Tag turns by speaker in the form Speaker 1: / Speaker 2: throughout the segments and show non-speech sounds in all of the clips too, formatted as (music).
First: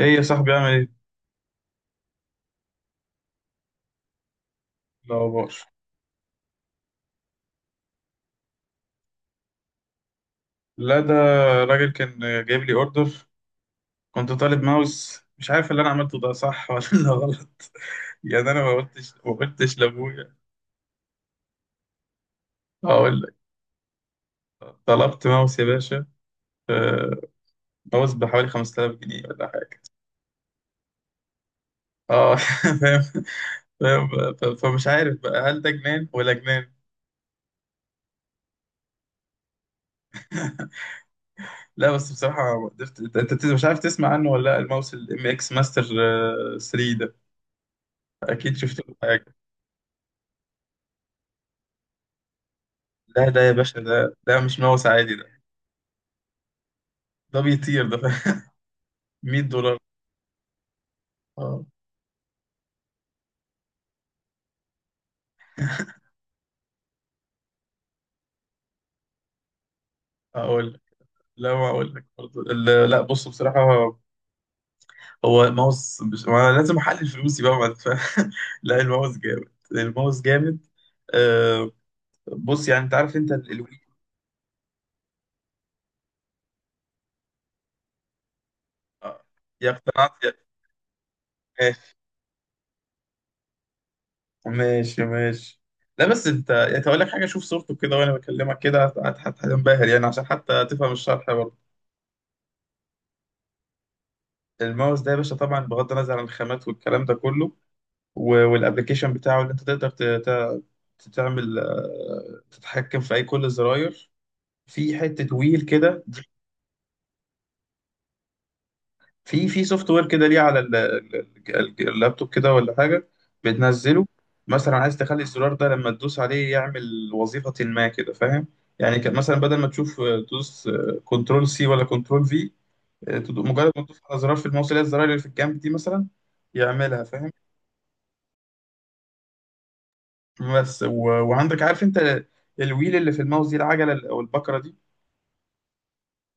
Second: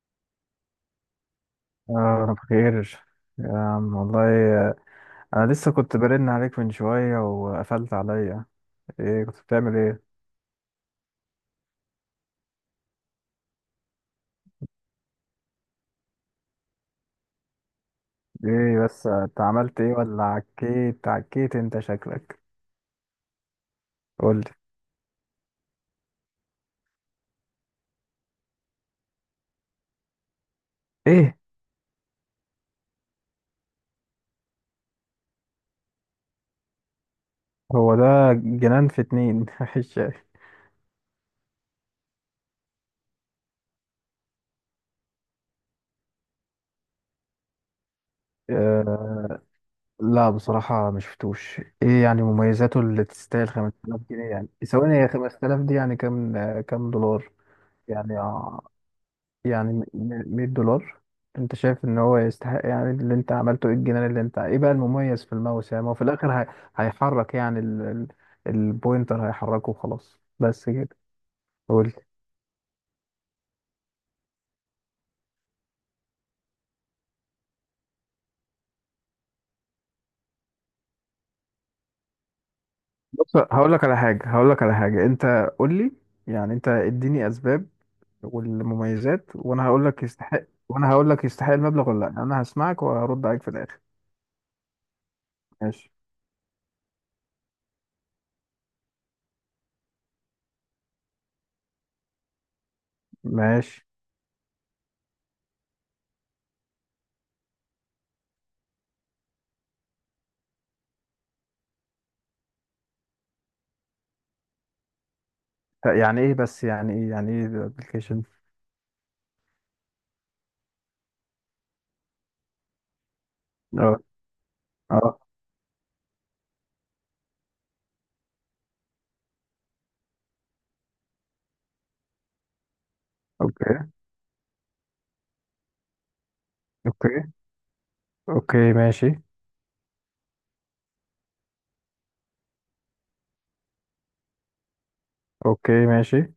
Speaker 1: ايه يا صاحبي، عامل ايه؟
Speaker 2: آه. أنا بخير يا عم والله. آه، أنا
Speaker 1: الاخبار؟
Speaker 2: لسه كنت برن عليك من شوية وقفلت عليا. إيه كنت بتعمل إيه؟
Speaker 1: لا ده راجل كان جايب لي اوردر. كنت طالب ماوس، مش عارف اللي انا عملته ده صح (laughs) ولا غلط. يعني انا ما
Speaker 2: إيه بس
Speaker 1: قلتش ما
Speaker 2: أنت
Speaker 1: قلتش
Speaker 2: عملت إيه، ولا
Speaker 1: لابويا.
Speaker 2: عكيت عكيت أنت شكلك؟
Speaker 1: هقول لك،
Speaker 2: قولي.
Speaker 1: طلبت ماوس يا باشا. آه، ماوس بحوالي 5000 جنيه ولا حاجه.
Speaker 2: إيه،
Speaker 1: اه (laughs) فاهم فاهم. فمش عارف بقى هل ده جنان ولا جنان.
Speaker 2: هو ده. جنان في اتنين (laughs) مفيش شيء.
Speaker 1: لا بس بصراحه ما قدرت. انت مش عارف تسمع عنه ولا لا. الماوس الام اكس ماستر 3 ده، اكيد شفت له
Speaker 2: آه
Speaker 1: حاجه.
Speaker 2: لا، بصراحة ما شفتوش إيه يعني مميزاته اللي
Speaker 1: لا ده
Speaker 2: تستاهل
Speaker 1: يا باشا،
Speaker 2: 5000
Speaker 1: ده
Speaker 2: جنيه
Speaker 1: ده
Speaker 2: يعني
Speaker 1: مش ماوس
Speaker 2: ثواني، هي
Speaker 1: عادي،
Speaker 2: 5000 دي يعني كام كام دولار؟
Speaker 1: ده بيطير ده
Speaker 2: يعني
Speaker 1: (laughs) 100
Speaker 2: يعني
Speaker 1: دولار
Speaker 2: 100 دولار. انت
Speaker 1: اه،
Speaker 2: شايف ان هو يستحق؟ يعني اللي انت عملته ايه الجنان، اللي انت ايه بقى المميز في الماوس؟ يعني ما هو في الاخر، هي، هيحرك يعني البوينتر هيحركه وخلاص بس
Speaker 1: اقول لك.
Speaker 2: كده.
Speaker 1: لا، ما
Speaker 2: قول لي.
Speaker 1: اقول لك برضه. لا بص بصراحه. ما أنا لازم احلل فلوسي بقى بعد، فاهم (laughs) لا، الماوس جامد الماوس جامد. آه، بص، يعني انت عارف انت
Speaker 2: بص، هقول
Speaker 1: الوي.
Speaker 2: لك على حاجة هقول لك على حاجة انت. قول لي. يعني انت اديني اسباب
Speaker 1: آه،
Speaker 2: والمميزات، وانا
Speaker 1: يا
Speaker 2: هقول لك
Speaker 1: اقتنعت يا
Speaker 2: يستحق، وانا هقول لك يستحق المبلغ
Speaker 1: ماشي.
Speaker 2: ولا لا. انا هسمعك وهرد عليك في الاخر.
Speaker 1: ماشي ماشي.
Speaker 2: ماشي،
Speaker 1: لا بس انت يعني اقول لك حاجه، شوف صورته كده وانا بكلمك كده، هتنبهر، يعني عشان حتى تفهم الشرح برضه.
Speaker 2: ماشي.
Speaker 1: الماوس ده يا باشا طبعا بغض النظر عن الخامات والكلام ده كله، والابلكيشن بتاعه اللي انت تقدر تعمل، تتحكم في اي كل الزراير، في حتة ويل كده.
Speaker 2: يعني ايه، بس يعني ايه الابلكيشن؟
Speaker 1: في سوفت وير كده ليه على اللابتوب كده ولا حاجة،
Speaker 2: اه،
Speaker 1: بتنزله. مثلا عايز
Speaker 2: اه.
Speaker 1: تخلي الزرار ده لما تدوس عليه يعمل وظيفة ما كده، فاهم؟ يعني كان مثلا بدل ما تشوف، تدوس كنترول سي ولا كنترول في، مجرد ما
Speaker 2: اوكي،
Speaker 1: تدوس على زرار في الماوس اللي هي الزراير اللي في الجنب دي مثلا، يعملها، فاهم؟
Speaker 2: اوكي، اوكي، ماشي.
Speaker 1: بس وعندك، عارف انت الويل اللي في الماوس دي، العجله او البكره دي،
Speaker 2: اوكي، ماشي.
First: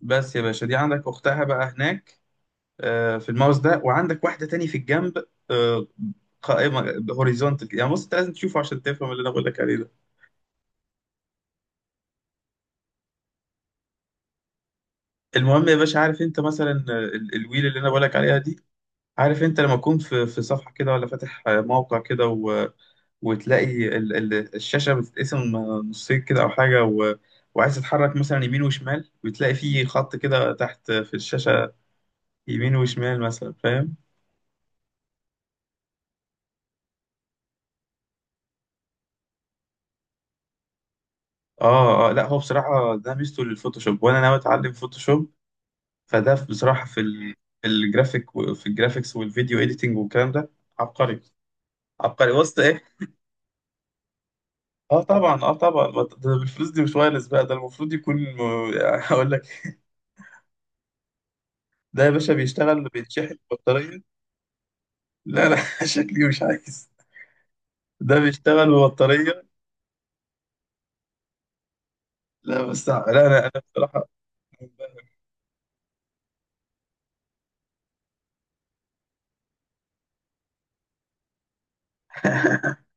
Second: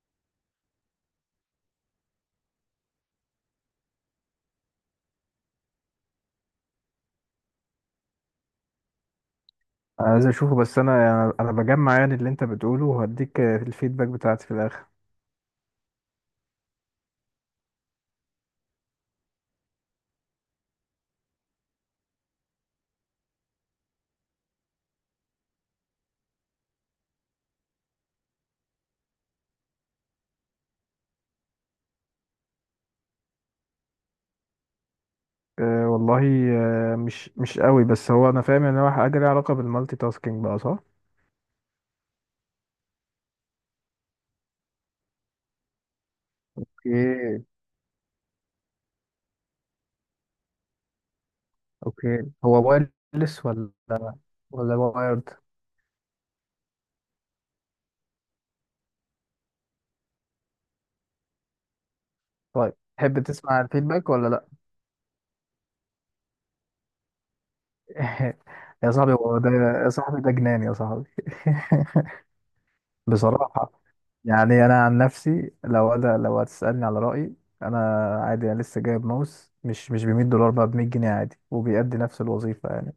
Speaker 1: بس يا باشا دي عندك اختها بقى هناك، في الماوس ده، وعندك واحده تاني في الجنب، آه، قائمه هوريزونتال. يعني بص، انت لازم تشوفه عشان تفهم اللي انا بقول لك عليه ده.
Speaker 2: عايز اشوفه، بس انا يعني انا بجمع يعني اللي انت بتقوله، وهديك الفيدباك بتاعتي في الاخر.
Speaker 1: المهم يا باشا، عارف انت مثلا الويل اللي انا بقول لك عليها دي، عارف انت لما تكون في صفحه كده، ولا فاتح موقع كده، وتلاقي الشاشة بتتقسم نصين كده أو حاجة، وعايز تتحرك مثلا يمين وشمال، وتلاقي فيه خط كده تحت في الشاشة، يمين وشمال مثلا، فاهم؟
Speaker 2: أه والله. أه، مش قوي، بس هو انا فاهم ان هو حاجه ليها علاقه بالمالتي تاسكينج بقى، صح؟
Speaker 1: آه آه. لا هو بصراحة ده ميزته للفوتوشوب، وأنا ناوي أتعلم فوتوشوب، فده بصراحة
Speaker 2: اوكي،
Speaker 1: في الجرافيك، في الجرافيكس والفيديو إيديتنج والكلام ده، عبقري.
Speaker 2: اوكي.
Speaker 1: عبقري وسط
Speaker 2: هو
Speaker 1: إيه؟
Speaker 2: وايرلس ولا
Speaker 1: اه
Speaker 2: وايرد؟
Speaker 1: طبعا، اه طبعا، ما ده بالفلوس دي مش وايرلس بقى، ده المفروض يكون (laughs) هقول لك، ده يا باشا
Speaker 2: طيب،
Speaker 1: بيشتغل،
Speaker 2: تحب
Speaker 1: بيتشحن
Speaker 2: تسمع
Speaker 1: بطارية.
Speaker 2: الفيدباك ولا لا؟
Speaker 1: لا لا (laughs) شكلي مش عايز. ده
Speaker 2: (laughs)
Speaker 1: بيشتغل
Speaker 2: يا صاحبي، هو
Speaker 1: ببطارية.
Speaker 2: ده. يا صاحبي، ده جنان يا صاحبي.
Speaker 1: لا بس
Speaker 2: (laughs)
Speaker 1: لا، أنا
Speaker 2: بصراحة،
Speaker 1: بصراحة.
Speaker 2: يعني انا عن نفسي لو هتسالني على رايي، انا. عادي، انا لسه جايب ماوس مش ب 100 دولار، بقى ب 100 جنيه عادي، وبيأدي نفس الوظيفه
Speaker 1: (laughs)
Speaker 2: يعني.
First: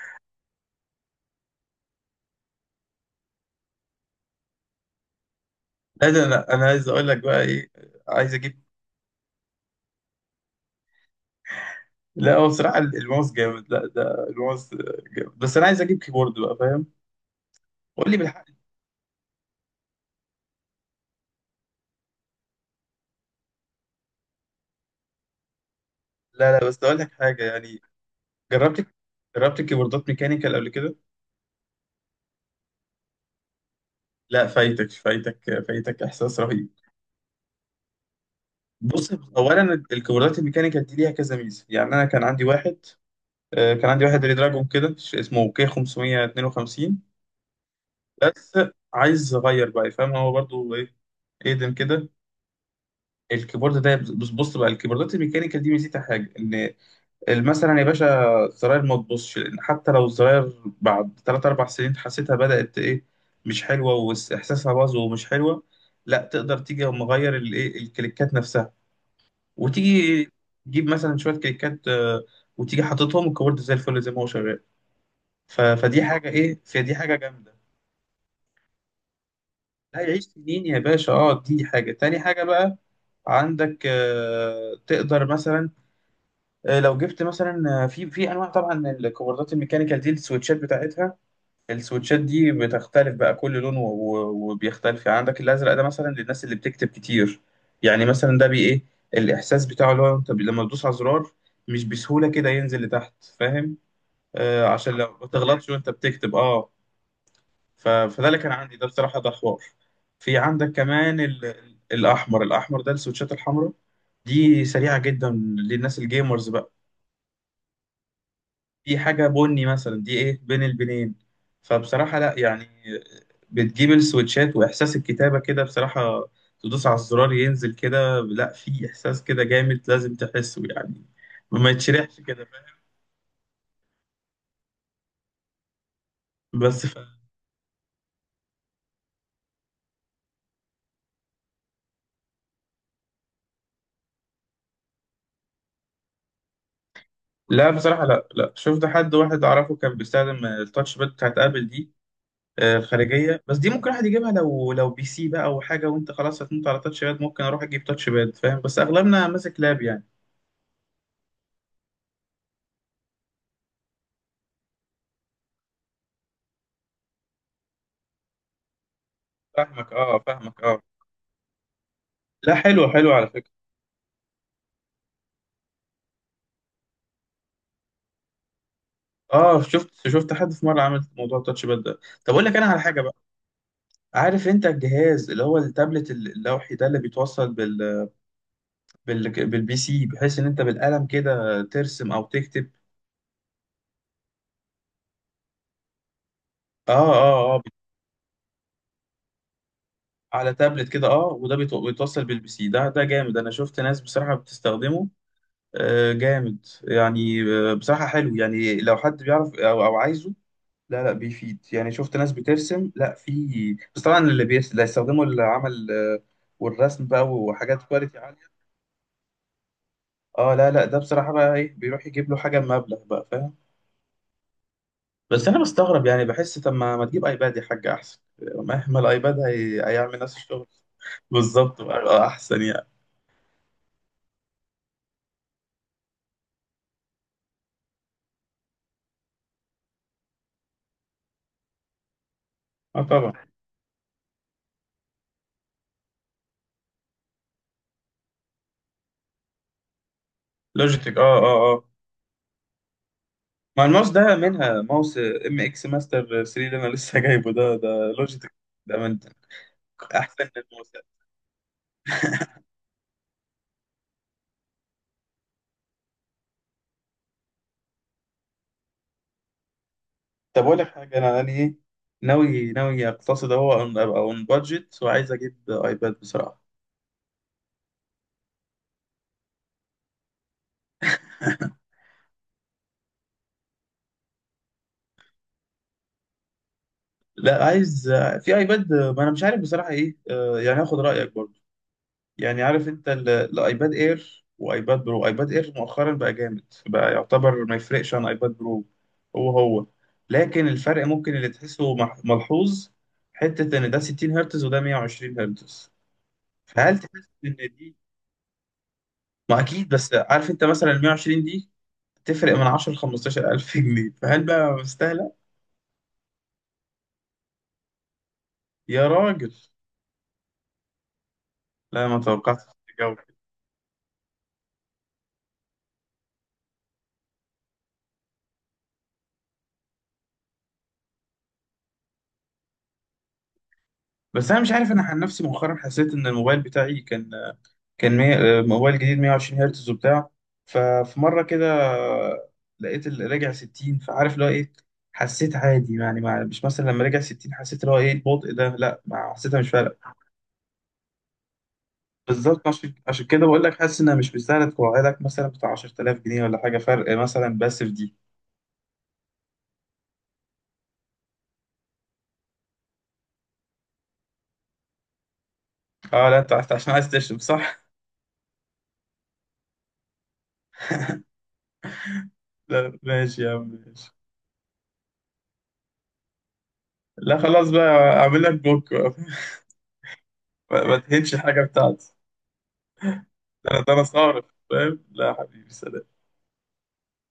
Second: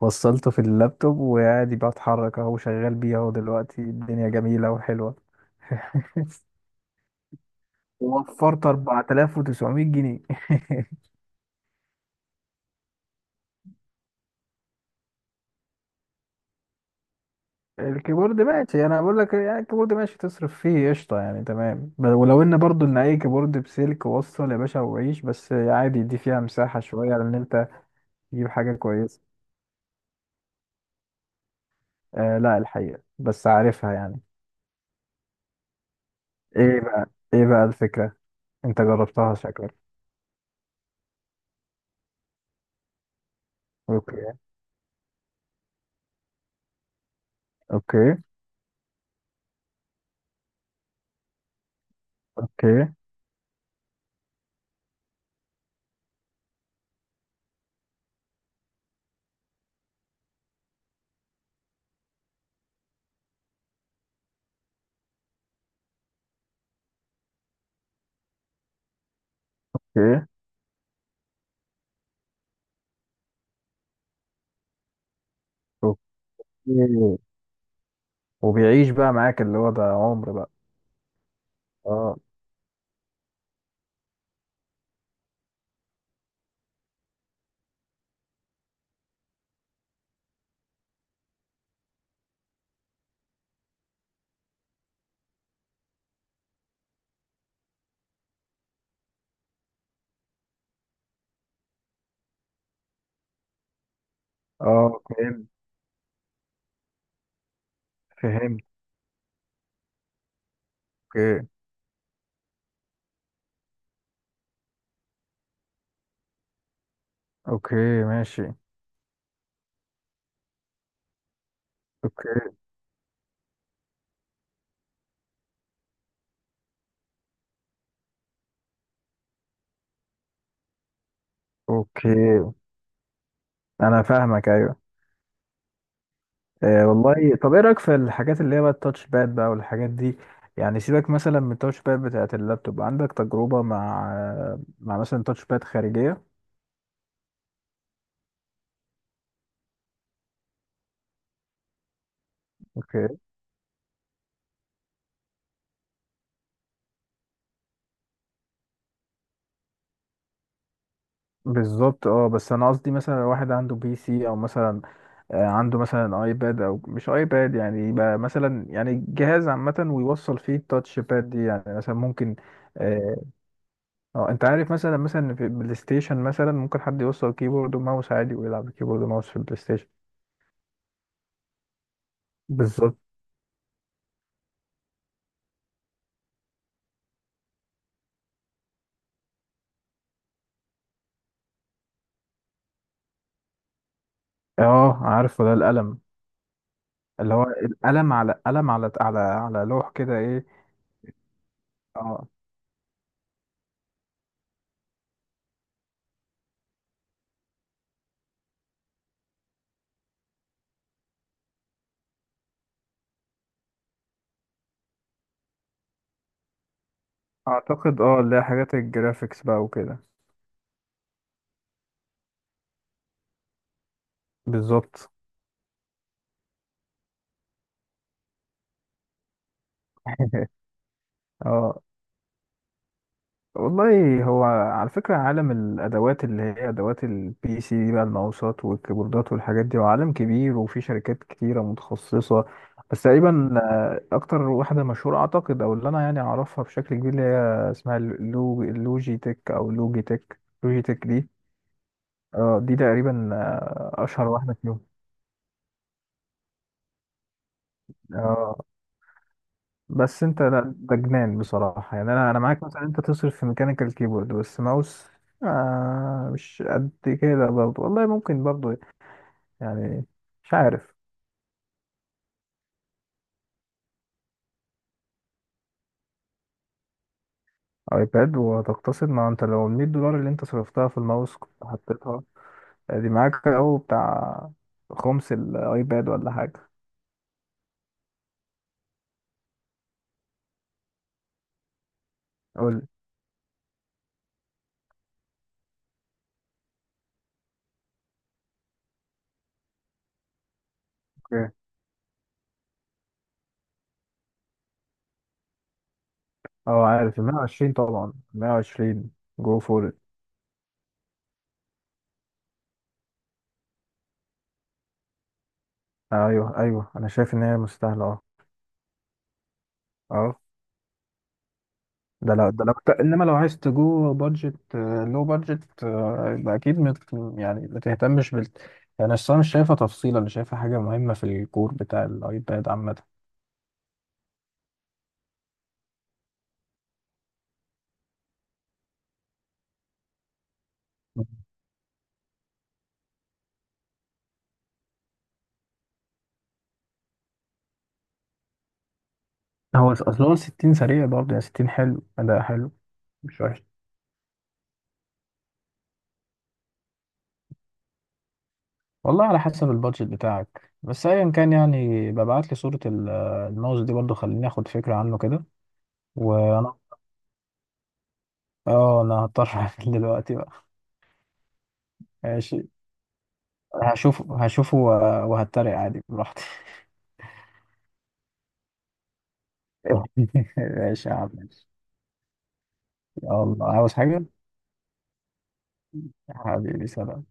Speaker 2: وصلته في اللابتوب وعادي بتحرك، اهو شغال بيه اهو، دلوقتي الدنيا جميله وحلوه.
Speaker 1: لا ده أنا
Speaker 2: (laughs)
Speaker 1: أنا عايز أقول لك بقى إيه، عايز أجيب.
Speaker 2: ووفرت 4900 جنيه. (laughs)
Speaker 1: لا هو بصراحة الماوس جامد، لا ده الماوس جامد، بس أنا عايز أجيب كيبورد بقى، فاهم؟ قول لي
Speaker 2: الكيبورد
Speaker 1: بالحق.
Speaker 2: ماشي، انا بقول لك يعني الكيبورد ماشي، تصرف فيه قشطه يعني، تمام. ولو ان برضو ان اي كيبورد بسلك، وصل يا باشا وعيش، بس عادي، دي فيها
Speaker 1: لا لا،
Speaker 2: مساحه
Speaker 1: بس أقول
Speaker 2: شويه
Speaker 1: لك
Speaker 2: لان
Speaker 1: حاجة
Speaker 2: انت
Speaker 1: يعني.
Speaker 2: تجيب حاجه
Speaker 1: جربت
Speaker 2: كويسه.
Speaker 1: جربت كيبوردات ميكانيكال قبل كده.
Speaker 2: آه لا، الحقيقة بس عارفها يعني.
Speaker 1: لا فايتك فايتك فايتك، إحساس رهيب.
Speaker 2: ايه بقى ايه بقى الفكرة؟ انت
Speaker 1: بص،
Speaker 2: جربتها شكلك.
Speaker 1: أولا الكيبوردات الميكانيكال دي ليها كذا ميزة. يعني أنا كان عندي واحد، كان عندي واحد
Speaker 2: اوكي
Speaker 1: ريدراجون كده، اسمه كي 552.
Speaker 2: اوكي،
Speaker 1: بس عايز اغير بقى، فاهم؟ هو برضو ايه، اقدم كده.
Speaker 2: اوكي.
Speaker 1: الكيبورد ده، بص بص بقى. الكيبوردات الميكانيكال دي ميزتها حاجه ان مثلا يا باشا، الزراير ما تبصش. لان حتى لو الزراير بعد 3 4 سنين حسيتها بدات ايه، مش حلوه واحساسها باظ ومش حلوه، لا تقدر تيجي مغير الايه، الكليكات نفسها.
Speaker 2: اوكي،
Speaker 1: وتيجي تجيب مثلا شويه كليكات، وتيجي حاططهم الكيبورد زي الفل، زي ما هو شغال. فدي حاجه ايه، فدي حاجه
Speaker 2: اوكي.
Speaker 1: جامده.
Speaker 2: وبيعيش بقى معاك، اللي هو ده
Speaker 1: لا يعيش
Speaker 2: عمر بقى؟
Speaker 1: سنين يا باشا. اه، دي حاجة.
Speaker 2: اه،
Speaker 1: تاني حاجة بقى، عندك تقدر مثلا، لو جبت مثلا، في انواع. طبعا الكوردات الميكانيكال دي، السويتشات بتاعتها، السويتشات دي بتختلف بقى كل لون، وبيختلف. يعني عندك الازرق ده مثلا للناس اللي بتكتب كتير، يعني مثلا ده بي ايه الاحساس بتاعه، اللي هو انت لما تدوس على زرار مش بسهولة كده ينزل لتحت، فاهم؟ آه، عشان
Speaker 2: اه،
Speaker 1: لو ما
Speaker 2: فهمت،
Speaker 1: تغلطش وانت بتكتب، اه. فده اللي كان
Speaker 2: فهمت.
Speaker 1: عندي ده بصراحة، ده حوار. في عندك كمان
Speaker 2: اوكي،
Speaker 1: الأحمر ده السويتشات الحمراء دي، سريعة جدا، للناس الجيمرز بقى.
Speaker 2: اوكي، ماشي.
Speaker 1: دي حاجة بني مثلا دي، إيه، بين البنين. فبصراحة لا
Speaker 2: اوكي،
Speaker 1: يعني، بتجيب السويتشات وإحساس الكتابة كده، بصراحة تدوس على الزرار ينزل كده، لا في إحساس كده جامد، لازم تحسه يعني، ما يتشرحش
Speaker 2: اوكي،
Speaker 1: كده، فاهم؟
Speaker 2: انا فاهمك. ايوه.
Speaker 1: بس
Speaker 2: آه والله. طب ايه رايك في الحاجات اللي هي بقى التاتش باد بقى والحاجات دي؟ يعني سيبك مثلا من التاتش باد بتاعت اللابتوب، عندك تجربة مع مثلا تاتش باد خارجية؟
Speaker 1: لا بصراحة. لا لا، شفت حد واحد أعرفه كان بيستخدم التاتش باد بتاعت آبل دي،
Speaker 2: اوكي.
Speaker 1: خارجيه. بس دي ممكن واحد يجيبها لو بي سي بقى او حاجه، وانت خلاص هتموت على تاتش باد، ممكن اروح اجيب تاتش باد، فاهم؟ بس اغلبنا ماسك لاب يعني.
Speaker 2: بالظبط. اه بس انا قصدي مثلا لو واحد عنده بي سي، او مثلا عنده مثلا ايباد، او مش ايباد يعني، يبقى مثلا يعني جهاز عامه،
Speaker 1: فاهمك اه
Speaker 2: ويوصل فيه
Speaker 1: فاهمك اه.
Speaker 2: التاتش باد دي يعني مثلا ممكن.
Speaker 1: لا حلو حلو
Speaker 2: اه.
Speaker 1: على فكره.
Speaker 2: انت عارف مثلا مثلا في البلاي ستيشن مثلا ممكن حد يوصل كيبورد وماوس عادي، ويلعب كيبورد وماوس في البلاي
Speaker 1: اه
Speaker 2: ستيشن.
Speaker 1: شفت حد في مره عمل موضوع التاتش باد ده. طب اقول لك انا على
Speaker 2: بالظبط.
Speaker 1: حاجه بقى. عارف انت الجهاز اللي هو التابلت اللوحي ده اللي بيتوصل بال، بالبي سي، بحيث ان انت بالقلم كده ترسم او تكتب.
Speaker 2: اه عارفه، ده القلم،
Speaker 1: اه
Speaker 2: اللي هو
Speaker 1: اه اه.
Speaker 2: القلم على قلم على لوح كده، ايه.
Speaker 1: على تابلت كده، اه، وده بيتوصل
Speaker 2: اه،
Speaker 1: بالبي سي. ده جامد، انا شفت ناس بصراحه بتستخدمه، جامد يعني، بصراحة حلو يعني لو حد بيعرف أو عايزه. لا لا، بيفيد يعني، شفت ناس بترسم. لا في بس طبعا اللي اللي هيستخدموا العمل، والرسم بقى وحاجات
Speaker 2: اعتقد
Speaker 1: كواليتي
Speaker 2: اه اللي هي
Speaker 1: عالية.
Speaker 2: حاجات الجرافيكس بقى وكده.
Speaker 1: اه. لا لا، ده بصراحة بقى ايه، بيروح يجيب له حاجة بمبلغ بقى، فاهم؟
Speaker 2: بالظبط.
Speaker 1: بس أنا بستغرب يعني، بحس طب ما تجيب أيباد يا حاج أحسن. مهما الأيباد هيعمل نفس
Speaker 2: (laughs)
Speaker 1: الشغل. بالظبط
Speaker 2: اه
Speaker 1: بقى، أحسن يعني.
Speaker 2: والله، هو على فكرة عالم الأدوات اللي هي أدوات البي سي دي بقى، الماوسات والكيبوردات والحاجات دي، هو عالم كبير وفي شركات كتيرة متخصصة،
Speaker 1: اه
Speaker 2: بس
Speaker 1: طبعا.
Speaker 2: تقريبا أكتر واحدة مشهورة أعتقد، أو اللي أنا يعني أعرفها بشكل كبير، اللي هي اسمها اللوجي تك، أو لوجي تك لوجي تك
Speaker 1: لوجيتك، اه
Speaker 2: دي.
Speaker 1: اه اه.
Speaker 2: دي تقريبا
Speaker 1: ما الماوس
Speaker 2: أشهر
Speaker 1: ده
Speaker 2: واحدة فيهم.
Speaker 1: منها، ماوس ام اكس ماستر 3 اللي انا لسه جايبه ده، ده لوجيتك.
Speaker 2: آه.
Speaker 1: ده من
Speaker 2: بس انت،
Speaker 1: احسن
Speaker 2: لا
Speaker 1: الماوس.
Speaker 2: ده جنان بصراحة، يعني انا معاك مثلا انت تصرف في ميكانيكال كيبورد، بس ماوس؟ آه مش قد كده برضه، والله ممكن برضه يعني، مش
Speaker 1: طب اقول لك
Speaker 2: عارف.
Speaker 1: حاجه، انا يعني ايه، ناوي اقتصد اهو، ابقى اون بادجت، وعايز اجيب ايباد بصراحه.
Speaker 2: ايباد وهتقتصد؟ ما انت لو ال 100 دولار اللي انت صرفتها في الماوس كنت حطيتها دي معاك، او بتاع خمس الايباد ولا حاجة.
Speaker 1: لا عايز، في ايباد ما انا مش عارف بصراحه ايه، يعني اخد رايك برضه. يعني
Speaker 2: قول.
Speaker 1: عارف انت الايباد اير وايباد برو. ايباد اير مؤخرا بقى جامد بقى، يعتبر ما يفرقش عن ايباد برو. هو هو. لكن الفرق ممكن اللي
Speaker 2: اوكي.
Speaker 1: تحسه ملحوظ، حتة ان ده 60 هرتز وده 120 هرتز،
Speaker 2: اه،
Speaker 1: فهل
Speaker 2: عارف ال
Speaker 1: تحس ان
Speaker 2: 120
Speaker 1: دي،
Speaker 2: طبعا، 120 جو
Speaker 1: ما اكيد.
Speaker 2: فور.
Speaker 1: بس عارف انت مثلا ال 120 دي تفرق من 10 ل 15 الف جنيه، فهل بقى مستاهلة؟
Speaker 2: ايوه، ايوه، انا شايف ان هي مستاهلة اه.
Speaker 1: يا راجل،
Speaker 2: اه،
Speaker 1: لا ما
Speaker 2: ده لو،
Speaker 1: توقعتش
Speaker 2: ده لو
Speaker 1: الجو
Speaker 2: انما
Speaker 1: كده.
Speaker 2: لو عايز تجو بادجت، لو بادجت، يبقى اكيد مت. يعني ما تهتمش بال يعني. اصل انا مش شايفه تفصيله، انا شايفه حاجه مهمه في الكور بتاع الايباد عامه.
Speaker 1: بس انا مش عارف، انا عن نفسي مؤخرا حسيت ان الموبايل بتاعي كان موبايل جديد 120 هرتز وبتاع. ففي مره كده لقيت اللي راجع 60، فعارف اللي هو ايه، حسيت عادي يعني. مش مثلا لما رجع 60 حسيت اللي هو ايه البطء ده، لا ما حسيتها، مش
Speaker 2: هو
Speaker 1: فارقه.
Speaker 2: اصل هو 60 سريع برضه، يعني 60 حلو، اداء
Speaker 1: بالظبط،
Speaker 2: حلو،
Speaker 1: عشان
Speaker 2: مش
Speaker 1: كده بقول
Speaker 2: وحش.
Speaker 1: لك حاسس انها مش مستاهله توعدك مثلا بتاع 10,000 جنيه ولا حاجه، فرق مثلا بس في دي.
Speaker 2: والله على حسب البادجت بتاعك، بس ايا كان يعني، ببعت لي صوره الماوس دي برضه، خليني اخد فكره عنه كده.
Speaker 1: اه، لا انت عشان
Speaker 2: وانا
Speaker 1: عشان عايز تشرب، صح؟
Speaker 2: اه، انا هضطر (laughs) اقفل دلوقتي بقى. ماشي.
Speaker 1: لا ماشي يا عم، ماشي.
Speaker 2: هشوفه وهتريق عادي براحتي.
Speaker 1: لا خلاص بقى، اعمل لك بوك بقى.
Speaker 2: (laughs)
Speaker 1: (laughs) ما
Speaker 2: ماشي يا عم،
Speaker 1: تهنش حاجه
Speaker 2: ماشي.
Speaker 1: بتاعتي.
Speaker 2: يلا،
Speaker 1: ده انا ده
Speaker 2: عاوز
Speaker 1: أنا
Speaker 2: حاجة؟
Speaker 1: صارف، فاهم. لا يا حبيبي، سلام.
Speaker 2: حبيبي، سلام.